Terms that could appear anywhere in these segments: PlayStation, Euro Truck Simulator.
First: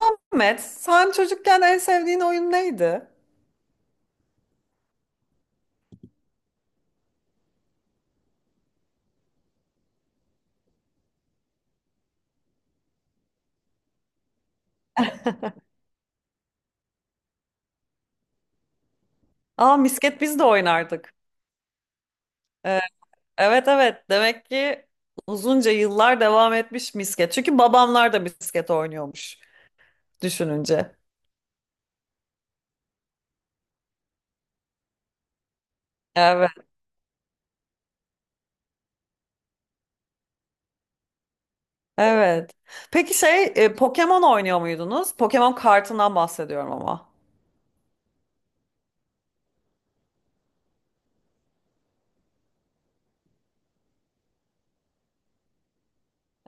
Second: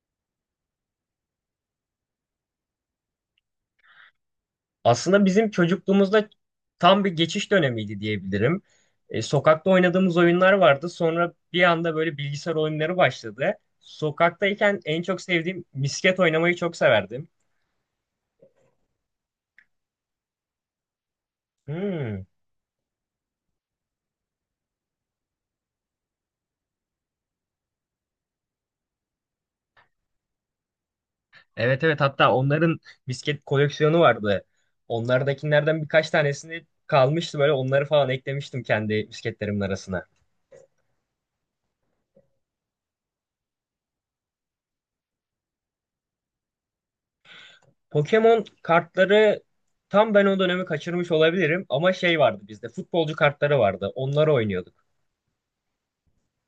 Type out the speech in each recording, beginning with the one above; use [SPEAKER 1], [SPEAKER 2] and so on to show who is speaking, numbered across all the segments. [SPEAKER 1] Ahmet, sen çocukken en sevdiğin oyun neydi?
[SPEAKER 2] Aslında bizim çocukluğumuzda tam bir geçiş dönemiydi diyebilirim. Sokakta oynadığımız oyunlar vardı. Sonra bir anda böyle bilgisayar oyunları başladı. Sokaktayken en çok sevdiğim misket oynamayı çok severdim.
[SPEAKER 1] Aa, misket biz de oynardık.
[SPEAKER 2] Hmm.
[SPEAKER 1] Ee, evet evet, demek ki uzunca yıllar devam etmiş misket. Çünkü babamlar da misket oynuyormuş düşününce.
[SPEAKER 2] Evet, evet, hatta onların misket koleksiyonu vardı. Onlardakilerden birkaç
[SPEAKER 1] Evet.
[SPEAKER 2] tanesini kalmıştı, böyle onları falan eklemiştim kendi misketlerimin arasına.
[SPEAKER 1] Evet. Peki Pokemon oynuyor muydunuz? Pokemon kartından bahsediyorum ama.
[SPEAKER 2] Pokemon kartları tam ben o dönemi kaçırmış olabilirim ama şey vardı, bizde futbolcu kartları vardı. Onları oynuyorduk.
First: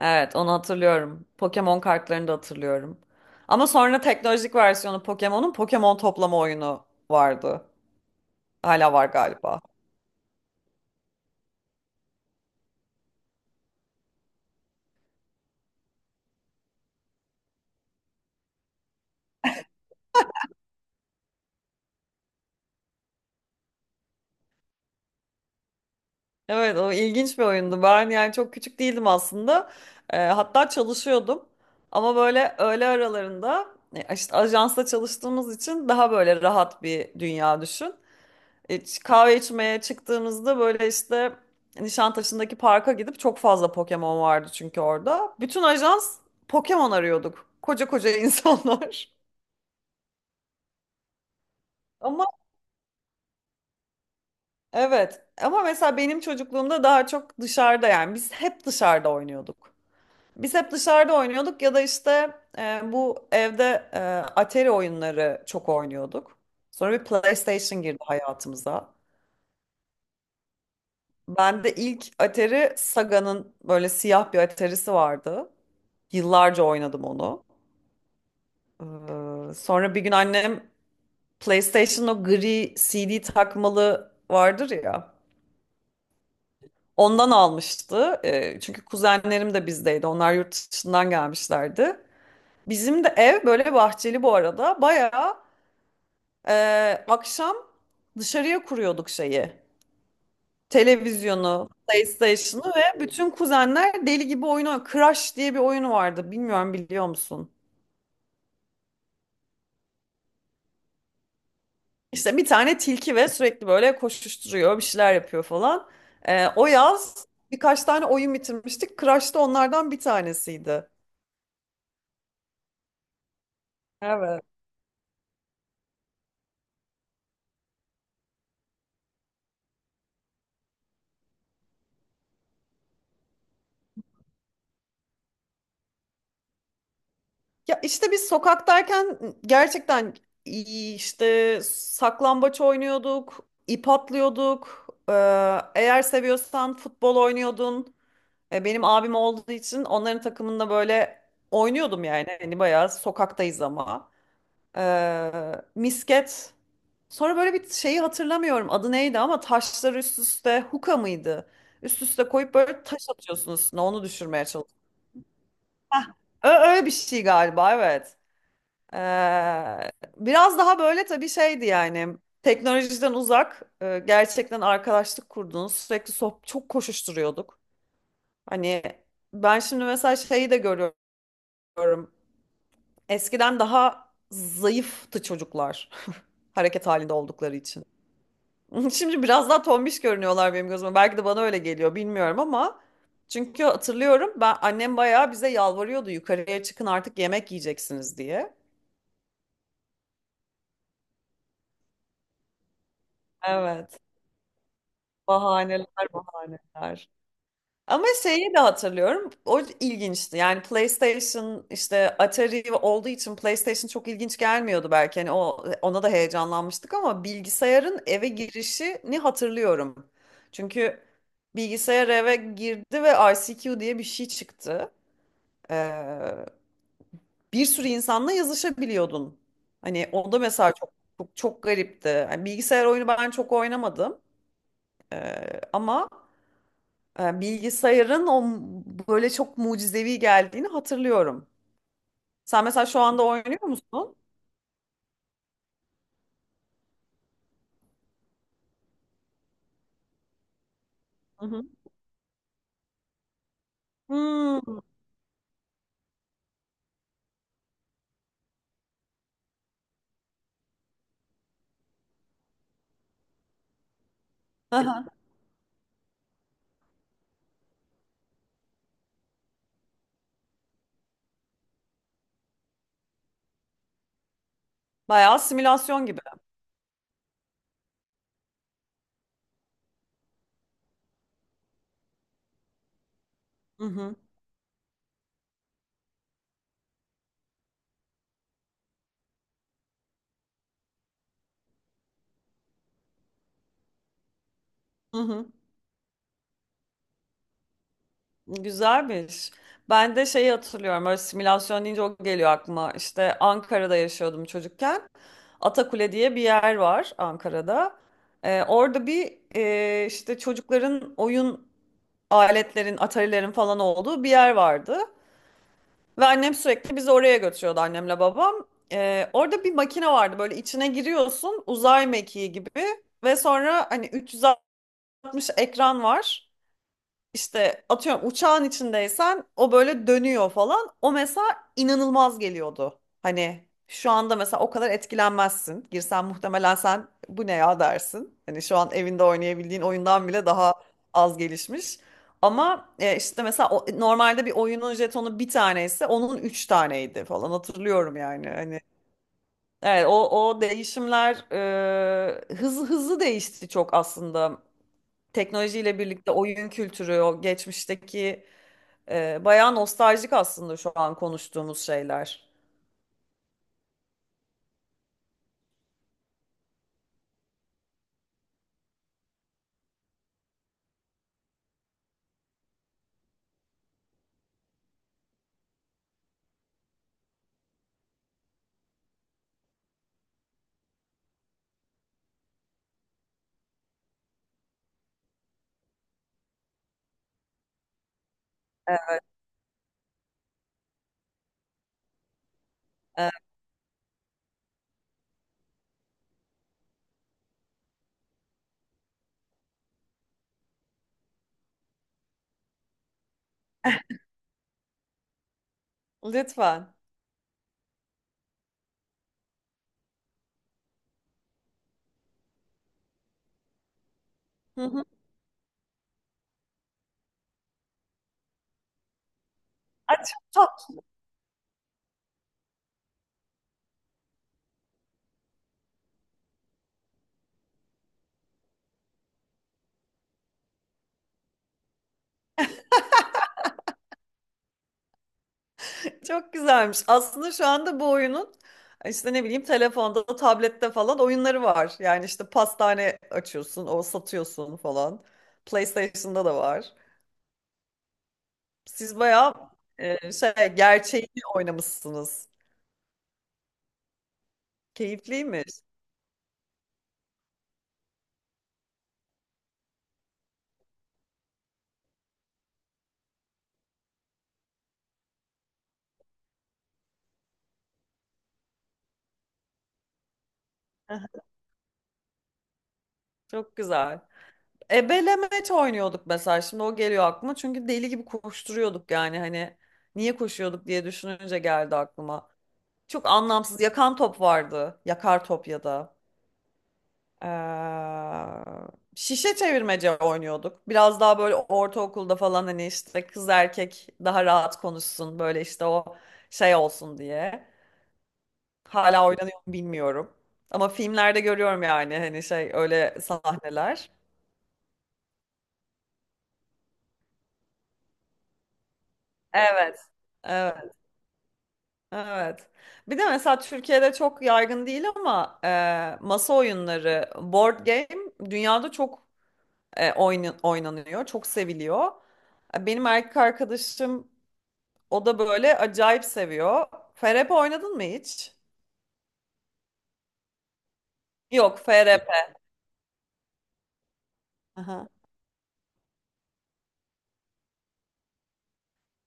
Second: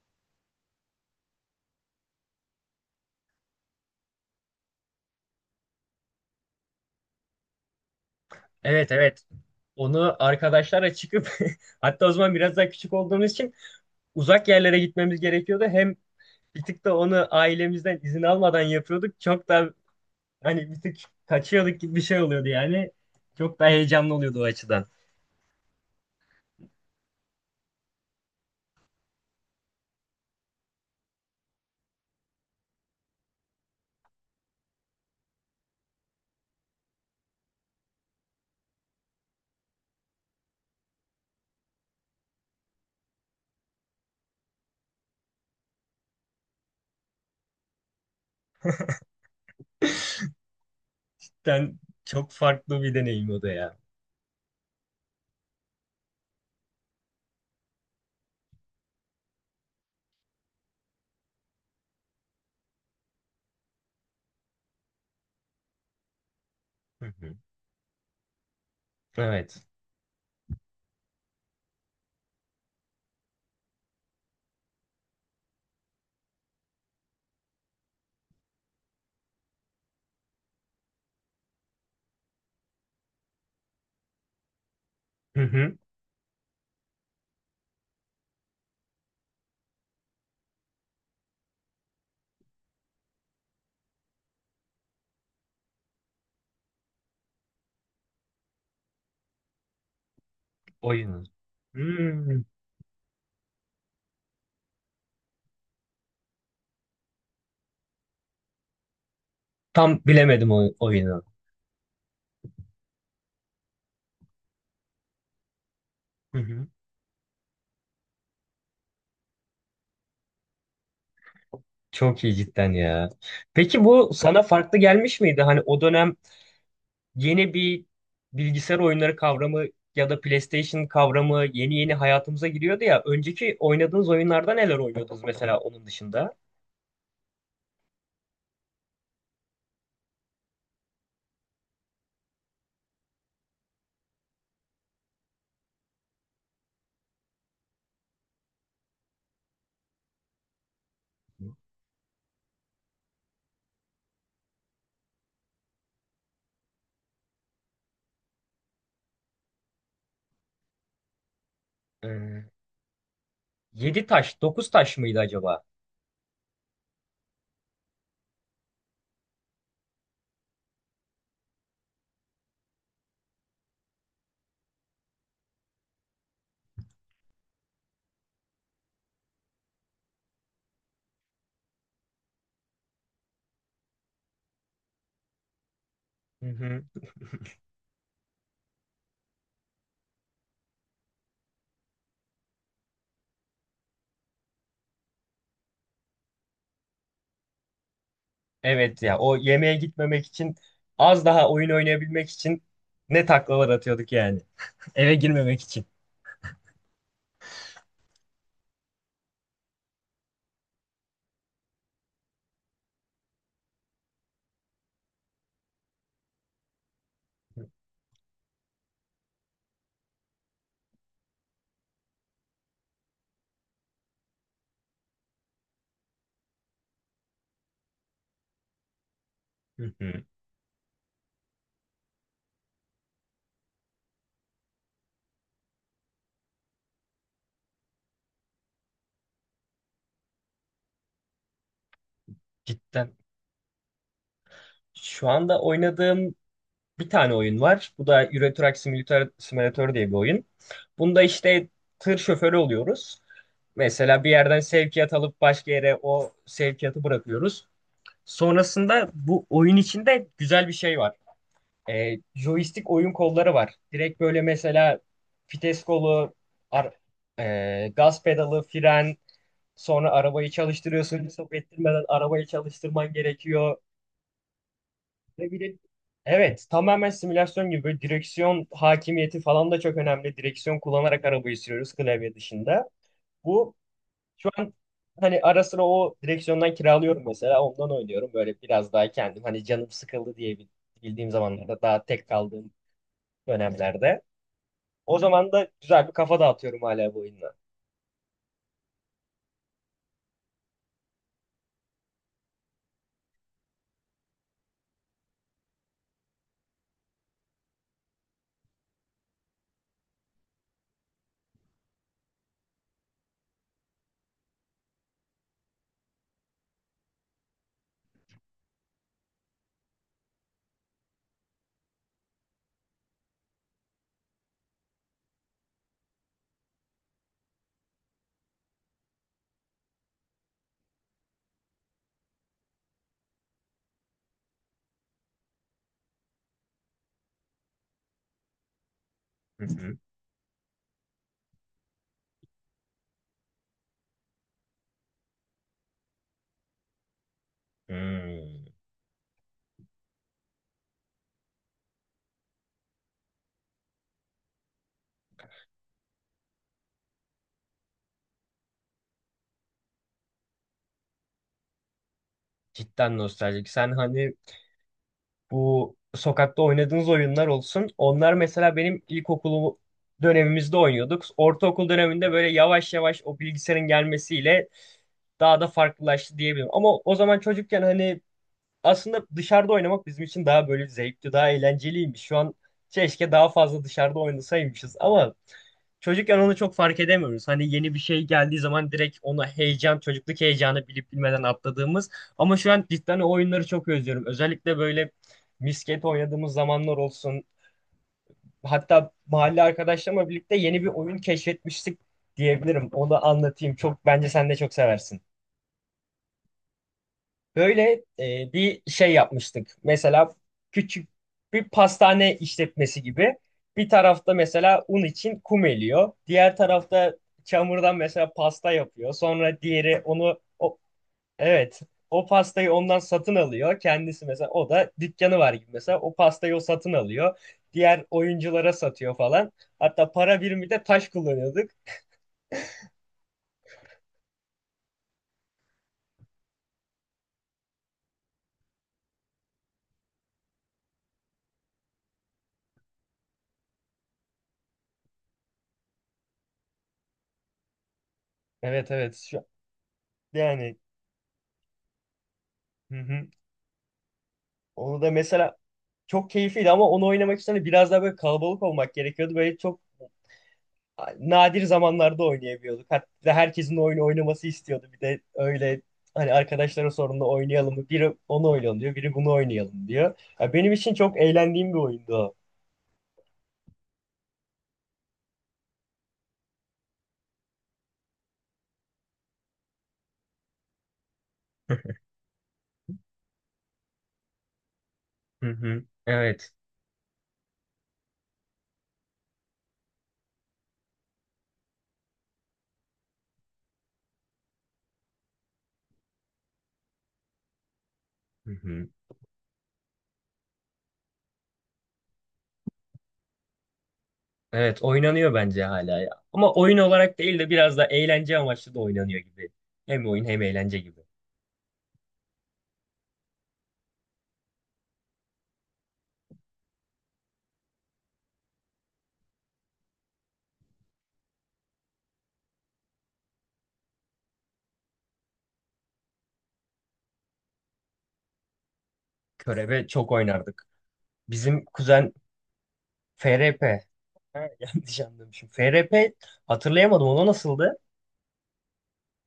[SPEAKER 1] Evet, onu hatırlıyorum. Pokemon kartlarını da hatırlıyorum. Ama sonra teknolojik versiyonu Pokemon'un Pokemon toplama oyunu vardı.
[SPEAKER 2] Evet,
[SPEAKER 1] Hala var
[SPEAKER 2] evet.
[SPEAKER 1] galiba.
[SPEAKER 2] Onu arkadaşlara çıkıp hatta o zaman biraz daha küçük olduğumuz için uzak yerlere gitmemiz gerekiyordu. Hem bir tık da onu ailemizden izin almadan yapıyorduk. Çok da hani bir tık kaçıyorduk gibi bir şey oluyordu yani. Çok daha heyecanlı oluyordu o açıdan.
[SPEAKER 1] Evet, o ilginç bir oyundu. Ben yani çok küçük değildim aslında. Hatta çalışıyordum. Ama böyle öğle aralarında işte ajansta çalıştığımız için daha böyle rahat bir dünya düşün. Kahve içmeye çıktığımızda böyle işte Nişantaşı'ndaki parka gidip çok fazla Pokemon vardı çünkü orada. Bütün ajans Pokemon arıyorduk. Koca koca insanlar.
[SPEAKER 2] Yani
[SPEAKER 1] Ama
[SPEAKER 2] çok farklı bir deneyim o da ya.
[SPEAKER 1] evet, ama mesela benim çocukluğumda daha çok dışarıda, yani biz hep dışarıda oynuyorduk. Biz hep dışarıda oynuyorduk ya da işte bu evde Atari oyunları çok oynuyorduk. Sonra bir
[SPEAKER 2] Hı hı.
[SPEAKER 1] PlayStation girdi hayatımıza.
[SPEAKER 2] Evet.
[SPEAKER 1] Ben de ilk Atari Saga'nın böyle siyah bir Atari'si vardı. Yıllarca oynadım onu. Sonra bir gün annem PlayStation'ın o gri CD takmalı vardır ya.
[SPEAKER 2] Hı hı.
[SPEAKER 1] Ondan almıştı. Çünkü kuzenlerim de bizdeydi. Onlar yurt dışından gelmişlerdi. Bizim de ev böyle bahçeli bu arada. Bayağı e, akşam dışarıya kuruyorduk şeyi.
[SPEAKER 2] Oyunu.
[SPEAKER 1] Televizyonu,
[SPEAKER 2] Hmm.
[SPEAKER 1] PlayStation'ı ve bütün kuzenler deli gibi oyunu Crash diye bir oyunu vardı. Bilmiyorum, biliyor musun?
[SPEAKER 2] Tam bilemedim o oyunu.
[SPEAKER 1] İşte bir tane tilki ve sürekli böyle koşuşturuyor, bir şeyler yapıyor falan.
[SPEAKER 2] Hı
[SPEAKER 1] O
[SPEAKER 2] hı.
[SPEAKER 1] yaz birkaç tane oyun bitirmiştik. Crash da onlardan bir tanesiydi.
[SPEAKER 2] Çok iyi cidden ya. Peki bu sana
[SPEAKER 1] Evet.
[SPEAKER 2] farklı gelmiş miydi? Hani o dönem yeni bir bilgisayar oyunları kavramı ya da PlayStation kavramı yeni yeni hayatımıza giriyordu ya. Önceki oynadığınız oyunlarda neler oynuyordunuz mesela onun dışında?
[SPEAKER 1] Ya işte biz sokaktayken gerçekten iyi işte saklambaç oynuyorduk, ip atlıyorduk. Eğer seviyorsan futbol oynuyordun. Benim abim olduğu için onların takımında böyle oynuyordum yani. Hani bayağı sokaktayız ama. Misket. Sonra böyle bir şeyi hatırlamıyorum adı neydi ama taşları üst üste huka mıydı? Üst üste
[SPEAKER 2] Ee,
[SPEAKER 1] koyup böyle taş atıyorsunuz, üstüne onu
[SPEAKER 2] 7 taş,
[SPEAKER 1] düşürmeye
[SPEAKER 2] 9
[SPEAKER 1] çalışıyorsun.
[SPEAKER 2] taş mıydı acaba?
[SPEAKER 1] Öyle bir şey galiba, evet. Ee, biraz daha böyle tabii şeydi yani teknolojiden uzak, gerçekten arkadaşlık kurduğunuz, sürekli sohbet, çok koşuşturuyorduk. Hani ben şimdi mesela şeyi de görüyorum, eskiden daha zayıftı çocuklar
[SPEAKER 2] Hı hı.
[SPEAKER 1] hareket halinde oldukları için. Şimdi biraz daha tombiş görünüyorlar benim gözüme. Belki de bana öyle geliyor bilmiyorum ama çünkü hatırlıyorum, ben annem bayağı bize yalvarıyordu yukarıya çıkın artık yemek yiyeceksiniz diye.
[SPEAKER 2] Evet ya, o yemeğe gitmemek için az daha oyun oynayabilmek için ne taklalar
[SPEAKER 1] Evet.
[SPEAKER 2] atıyorduk yani. Eve girmemek için.
[SPEAKER 1] Bahaneler bahaneler. Ama şeyi de hatırlıyorum. O ilginçti. Yani PlayStation, işte Atari olduğu için PlayStation çok ilginç gelmiyordu belki. Hani o, ona da heyecanlanmıştık ama bilgisayarın eve girişini hatırlıyorum. Çünkü bilgisayar eve girdi ve ICQ diye bir şey çıktı. Ee, bir sürü insanla yazışabiliyordun.
[SPEAKER 2] Hı
[SPEAKER 1] Hani
[SPEAKER 2] hı.
[SPEAKER 1] o da mesela çok çok garipti. Yani bilgisayar oyunu ben çok oynamadım. Ama bilgisayarın o böyle çok mucizevi geldiğini hatırlıyorum. Sen mesela şu
[SPEAKER 2] Cidden.
[SPEAKER 1] anda oynuyor musun?
[SPEAKER 2] Şu anda oynadığım bir tane oyun var. Bu da Euro Truck Simulator, Simulator diye bir oyun. Bunda
[SPEAKER 1] Hı hı.
[SPEAKER 2] işte tır şoförü oluyoruz. Mesela bir yerden
[SPEAKER 1] Hmm.
[SPEAKER 2] sevkiyat alıp başka yere o sevkiyatı bırakıyoruz. Sonrasında bu oyun içinde güzel bir şey var. Joystick oyun kolları var. Direkt böyle mesela
[SPEAKER 1] Aha.
[SPEAKER 2] vites kolu, ar- gaz pedalı, fren, sonra arabayı çalıştırıyorsun. Stop ettirmeden arabayı çalıştırman gerekiyor.
[SPEAKER 1] Bayağı
[SPEAKER 2] Ve bir de
[SPEAKER 1] simülasyon gibi.
[SPEAKER 2] evet, tamamen simülasyon gibi, böyle direksiyon hakimiyeti falan da çok önemli. Direksiyon kullanarak arabayı sürüyoruz klavye dışında. Bu
[SPEAKER 1] Hı hı.
[SPEAKER 2] şu an hani ara sıra o direksiyondan kiralıyorum mesela, ondan oynuyorum. Böyle biraz daha kendim hani canım sıkıldı diye bildiğim zamanlarda, daha tek kaldığım dönemlerde.
[SPEAKER 1] Hı
[SPEAKER 2] O
[SPEAKER 1] hı.
[SPEAKER 2] zaman da güzel bir kafa dağıtıyorum hala bu oyunla.
[SPEAKER 1] Güzelmiş. Ben de şeyi hatırlıyorum. Öyle simülasyon deyince o geliyor aklıma. İşte Ankara'da yaşıyordum çocukken. Atakule diye bir yer var Ankara'da. Orada bir işte çocukların oyun aletlerin, atarilerin falan olduğu bir yer vardı. Ve annem sürekli bizi oraya götürüyordu, annemle babam. Orada bir makine vardı, böyle içine giriyorsun uzay mekiği gibi ve sonra hani 360 ekran var. İşte atıyorum uçağın içindeysen o böyle dönüyor falan. O mesela inanılmaz geliyordu. Hani şu anda mesela o kadar etkilenmezsin. Girsen muhtemelen sen bu ne ya dersin. Hani şu an evinde
[SPEAKER 2] Hı
[SPEAKER 1] oynayabildiğin
[SPEAKER 2] hı.
[SPEAKER 1] oyundan bile daha az gelişmiş. Ama işte mesela normalde bir oyunun jetonu bir taneyse onun üç taneydi falan, hatırlıyorum yani.
[SPEAKER 2] Hmm.
[SPEAKER 1] Hani evet, o değişimler hızlı hızlı değişti çok aslında teknolojiyle birlikte oyun kültürü, o geçmişteki, bayağı nostaljik aslında şu an konuştuğumuz şeyler.
[SPEAKER 2] Cidden nostaljik. Sen hani bu sokakta oynadığınız oyunlar olsun. Onlar mesela benim ilkokulu dönemimizde oynuyorduk. Ortaokul döneminde böyle yavaş yavaş o bilgisayarın gelmesiyle daha da farklılaştı diyebilirim. Ama o zaman çocukken hani aslında dışarıda oynamak bizim için daha böyle zevkli, daha eğlenceliymiş. Şu an keşke daha fazla dışarıda oynasaymışız ama çocukken onu çok fark edemiyoruz. Hani yeni bir şey geldiği zaman direkt ona heyecan, çocukluk heyecanı bilip bilmeden atladığımız. Ama şu an cidden o
[SPEAKER 1] E,
[SPEAKER 2] oyunları çok özlüyorum. Özellikle böyle misket oynadığımız zamanlar olsun. Hatta mahalle arkadaşlarımla birlikte yeni bir oyun keşfetmiştik diyebilirim. Onu anlatayım. Çok bence sen de çok seversin.
[SPEAKER 1] lütfen.
[SPEAKER 2] Böyle bir şey yapmıştık. Mesela küçük bir pastane işletmesi gibi. Bir tarafta mesela
[SPEAKER 1] Hı
[SPEAKER 2] un
[SPEAKER 1] hı.
[SPEAKER 2] için kum eliyor. Diğer tarafta çamurdan mesela pasta yapıyor. Sonra diğeri
[SPEAKER 1] Ay,
[SPEAKER 2] onu
[SPEAKER 1] çok
[SPEAKER 2] o, evet, o pastayı ondan satın alıyor. Kendisi mesela, o da dükkanı var gibi, mesela o pastayı o satın alıyor. Diğer oyunculara satıyor falan. Hatta para birimi de taş kullanıyorduk.
[SPEAKER 1] tatlı, çok güzelmiş. Aslında şu anda bu oyunun işte ne bileyim telefonda, tablette falan oyunları var. Yani işte pastane açıyorsun, o satıyorsun falan. PlayStation'da da var.
[SPEAKER 2] Evet, evet,
[SPEAKER 1] Siz
[SPEAKER 2] şu
[SPEAKER 1] bayağı şey
[SPEAKER 2] yani,
[SPEAKER 1] gerçeğini oynamışsınız.
[SPEAKER 2] hı hı. Onu da mesela
[SPEAKER 1] Keyifliymiş.
[SPEAKER 2] çok keyifliydi ama onu oynamak için de biraz daha böyle kalabalık olmak gerekiyordu. Böyle çok nadir zamanlarda oynayabiliyorduk. Hatta herkesin oyunu oynaması istiyordu. Bir de öyle hani arkadaşlara sorduğunda oynayalım mı? Biri onu oynayalım diyor, biri bunu oynayalım diyor. Ya benim için çok
[SPEAKER 1] Aha,
[SPEAKER 2] eğlendiğim bir oyundu o.
[SPEAKER 1] çok güzel. Ebelemeç oynuyorduk mesela. Şimdi o geliyor aklıma. Çünkü deli gibi koşturuyorduk yani, hani niye koşuyorduk diye düşününce geldi aklıma. Çok anlamsız yakan top vardı. Yakar
[SPEAKER 2] Hı
[SPEAKER 1] top ya
[SPEAKER 2] hı.
[SPEAKER 1] da.
[SPEAKER 2] Evet.
[SPEAKER 1] Ee, şişe çevirmece oynuyorduk. Biraz daha böyle ortaokulda falan, hani işte kız erkek daha rahat konuşsun, böyle işte o şey olsun diye.
[SPEAKER 2] Hı hı.
[SPEAKER 1] Hala oynanıyor mu bilmiyorum. Ama filmlerde görüyorum yani hani şey öyle sahneler.
[SPEAKER 2] Evet, oynanıyor bence hala ya. Ama oyun olarak değil de biraz da eğlence amaçlı da oynanıyor gibi.
[SPEAKER 1] Evet.
[SPEAKER 2] Hem oyun hem eğlence
[SPEAKER 1] Evet.
[SPEAKER 2] gibi.
[SPEAKER 1] Evet. Bir de mesela Türkiye'de çok yaygın değil ama masa oyunları, board game dünyada çok oynanıyor, çok seviliyor. Benim erkek arkadaşım, o da böyle acayip seviyor. FRP oynadın mı hiç?
[SPEAKER 2] Körebe çok oynardık. Bizim
[SPEAKER 1] Yok
[SPEAKER 2] kuzen
[SPEAKER 1] FRP.
[SPEAKER 2] FRP. Ha, yanlış
[SPEAKER 1] Aha.
[SPEAKER 2] anlamışım. FRP hatırlayamadım. Ona nasıldı?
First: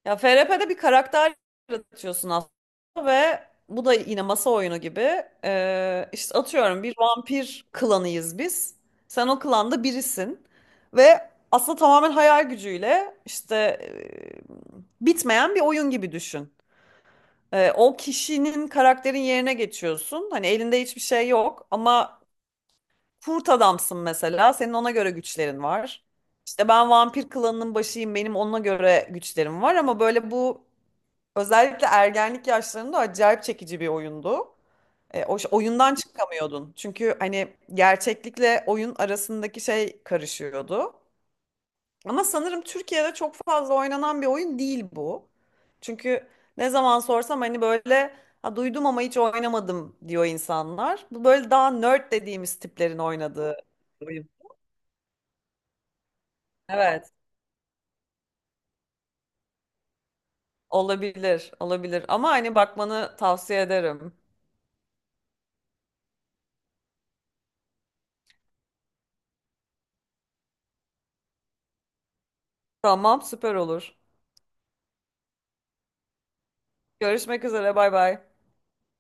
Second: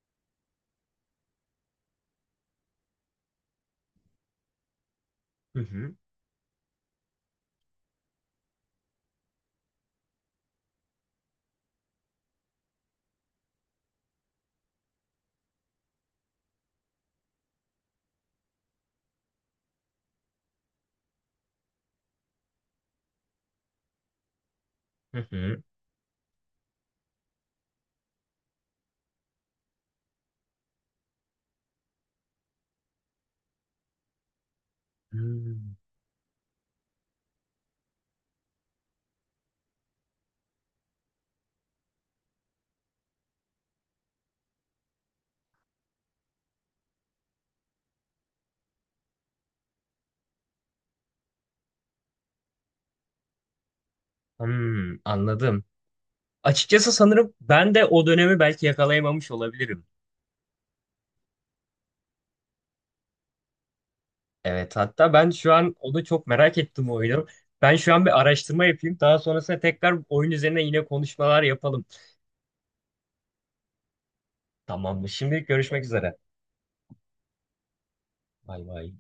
[SPEAKER 1] Ya FRP'de bir karakter yaratıyorsun aslında ve bu da yine masa oyunu gibi.
[SPEAKER 2] Hı hı.
[SPEAKER 1] İşte atıyorum bir vampir klanıyız biz. Sen o klanda birisin ve aslında tamamen hayal gücüyle işte, bitmeyen bir oyun gibi düşün. O kişinin karakterin yerine geçiyorsun. Hani elinde hiçbir şey yok ama kurt adamsın mesela. Senin ona göre
[SPEAKER 2] Hı hı.
[SPEAKER 1] güçlerin var. İşte ben vampir klanının başıyım. Benim ona göre güçlerim var ama böyle bu özellikle ergenlik yaşlarında acayip çekici bir oyundu.
[SPEAKER 2] Hmm,
[SPEAKER 1] Oyundan çıkamıyordun. Çünkü hani gerçeklikle oyun arasındaki şey karışıyordu. Ama sanırım Türkiye'de çok fazla oynanan bir oyun değil bu. Çünkü ne zaman sorsam hani böyle ha, duydum ama hiç oynamadım diyor insanlar. Bu böyle daha nerd dediğimiz tiplerin oynadığı.
[SPEAKER 2] hmm, anladım. Açıkçası
[SPEAKER 1] Evet,
[SPEAKER 2] sanırım ben de o dönemi belki yakalayamamış olabilirim.
[SPEAKER 1] olabilir, olabilir. Ama hani bakmanı tavsiye ederim.
[SPEAKER 2] Evet, hatta ben şu an onu çok merak ettim o oyunu. Ben şu an bir araştırma yapayım. Daha sonrasında tekrar oyun üzerine yine konuşmalar yapalım.
[SPEAKER 1] Tamam, süper olur.
[SPEAKER 2] Tamamdır. Şimdilik görüşmek üzere.
[SPEAKER 1] Görüşmek üzere, bay bay.
[SPEAKER 2] Bay bay.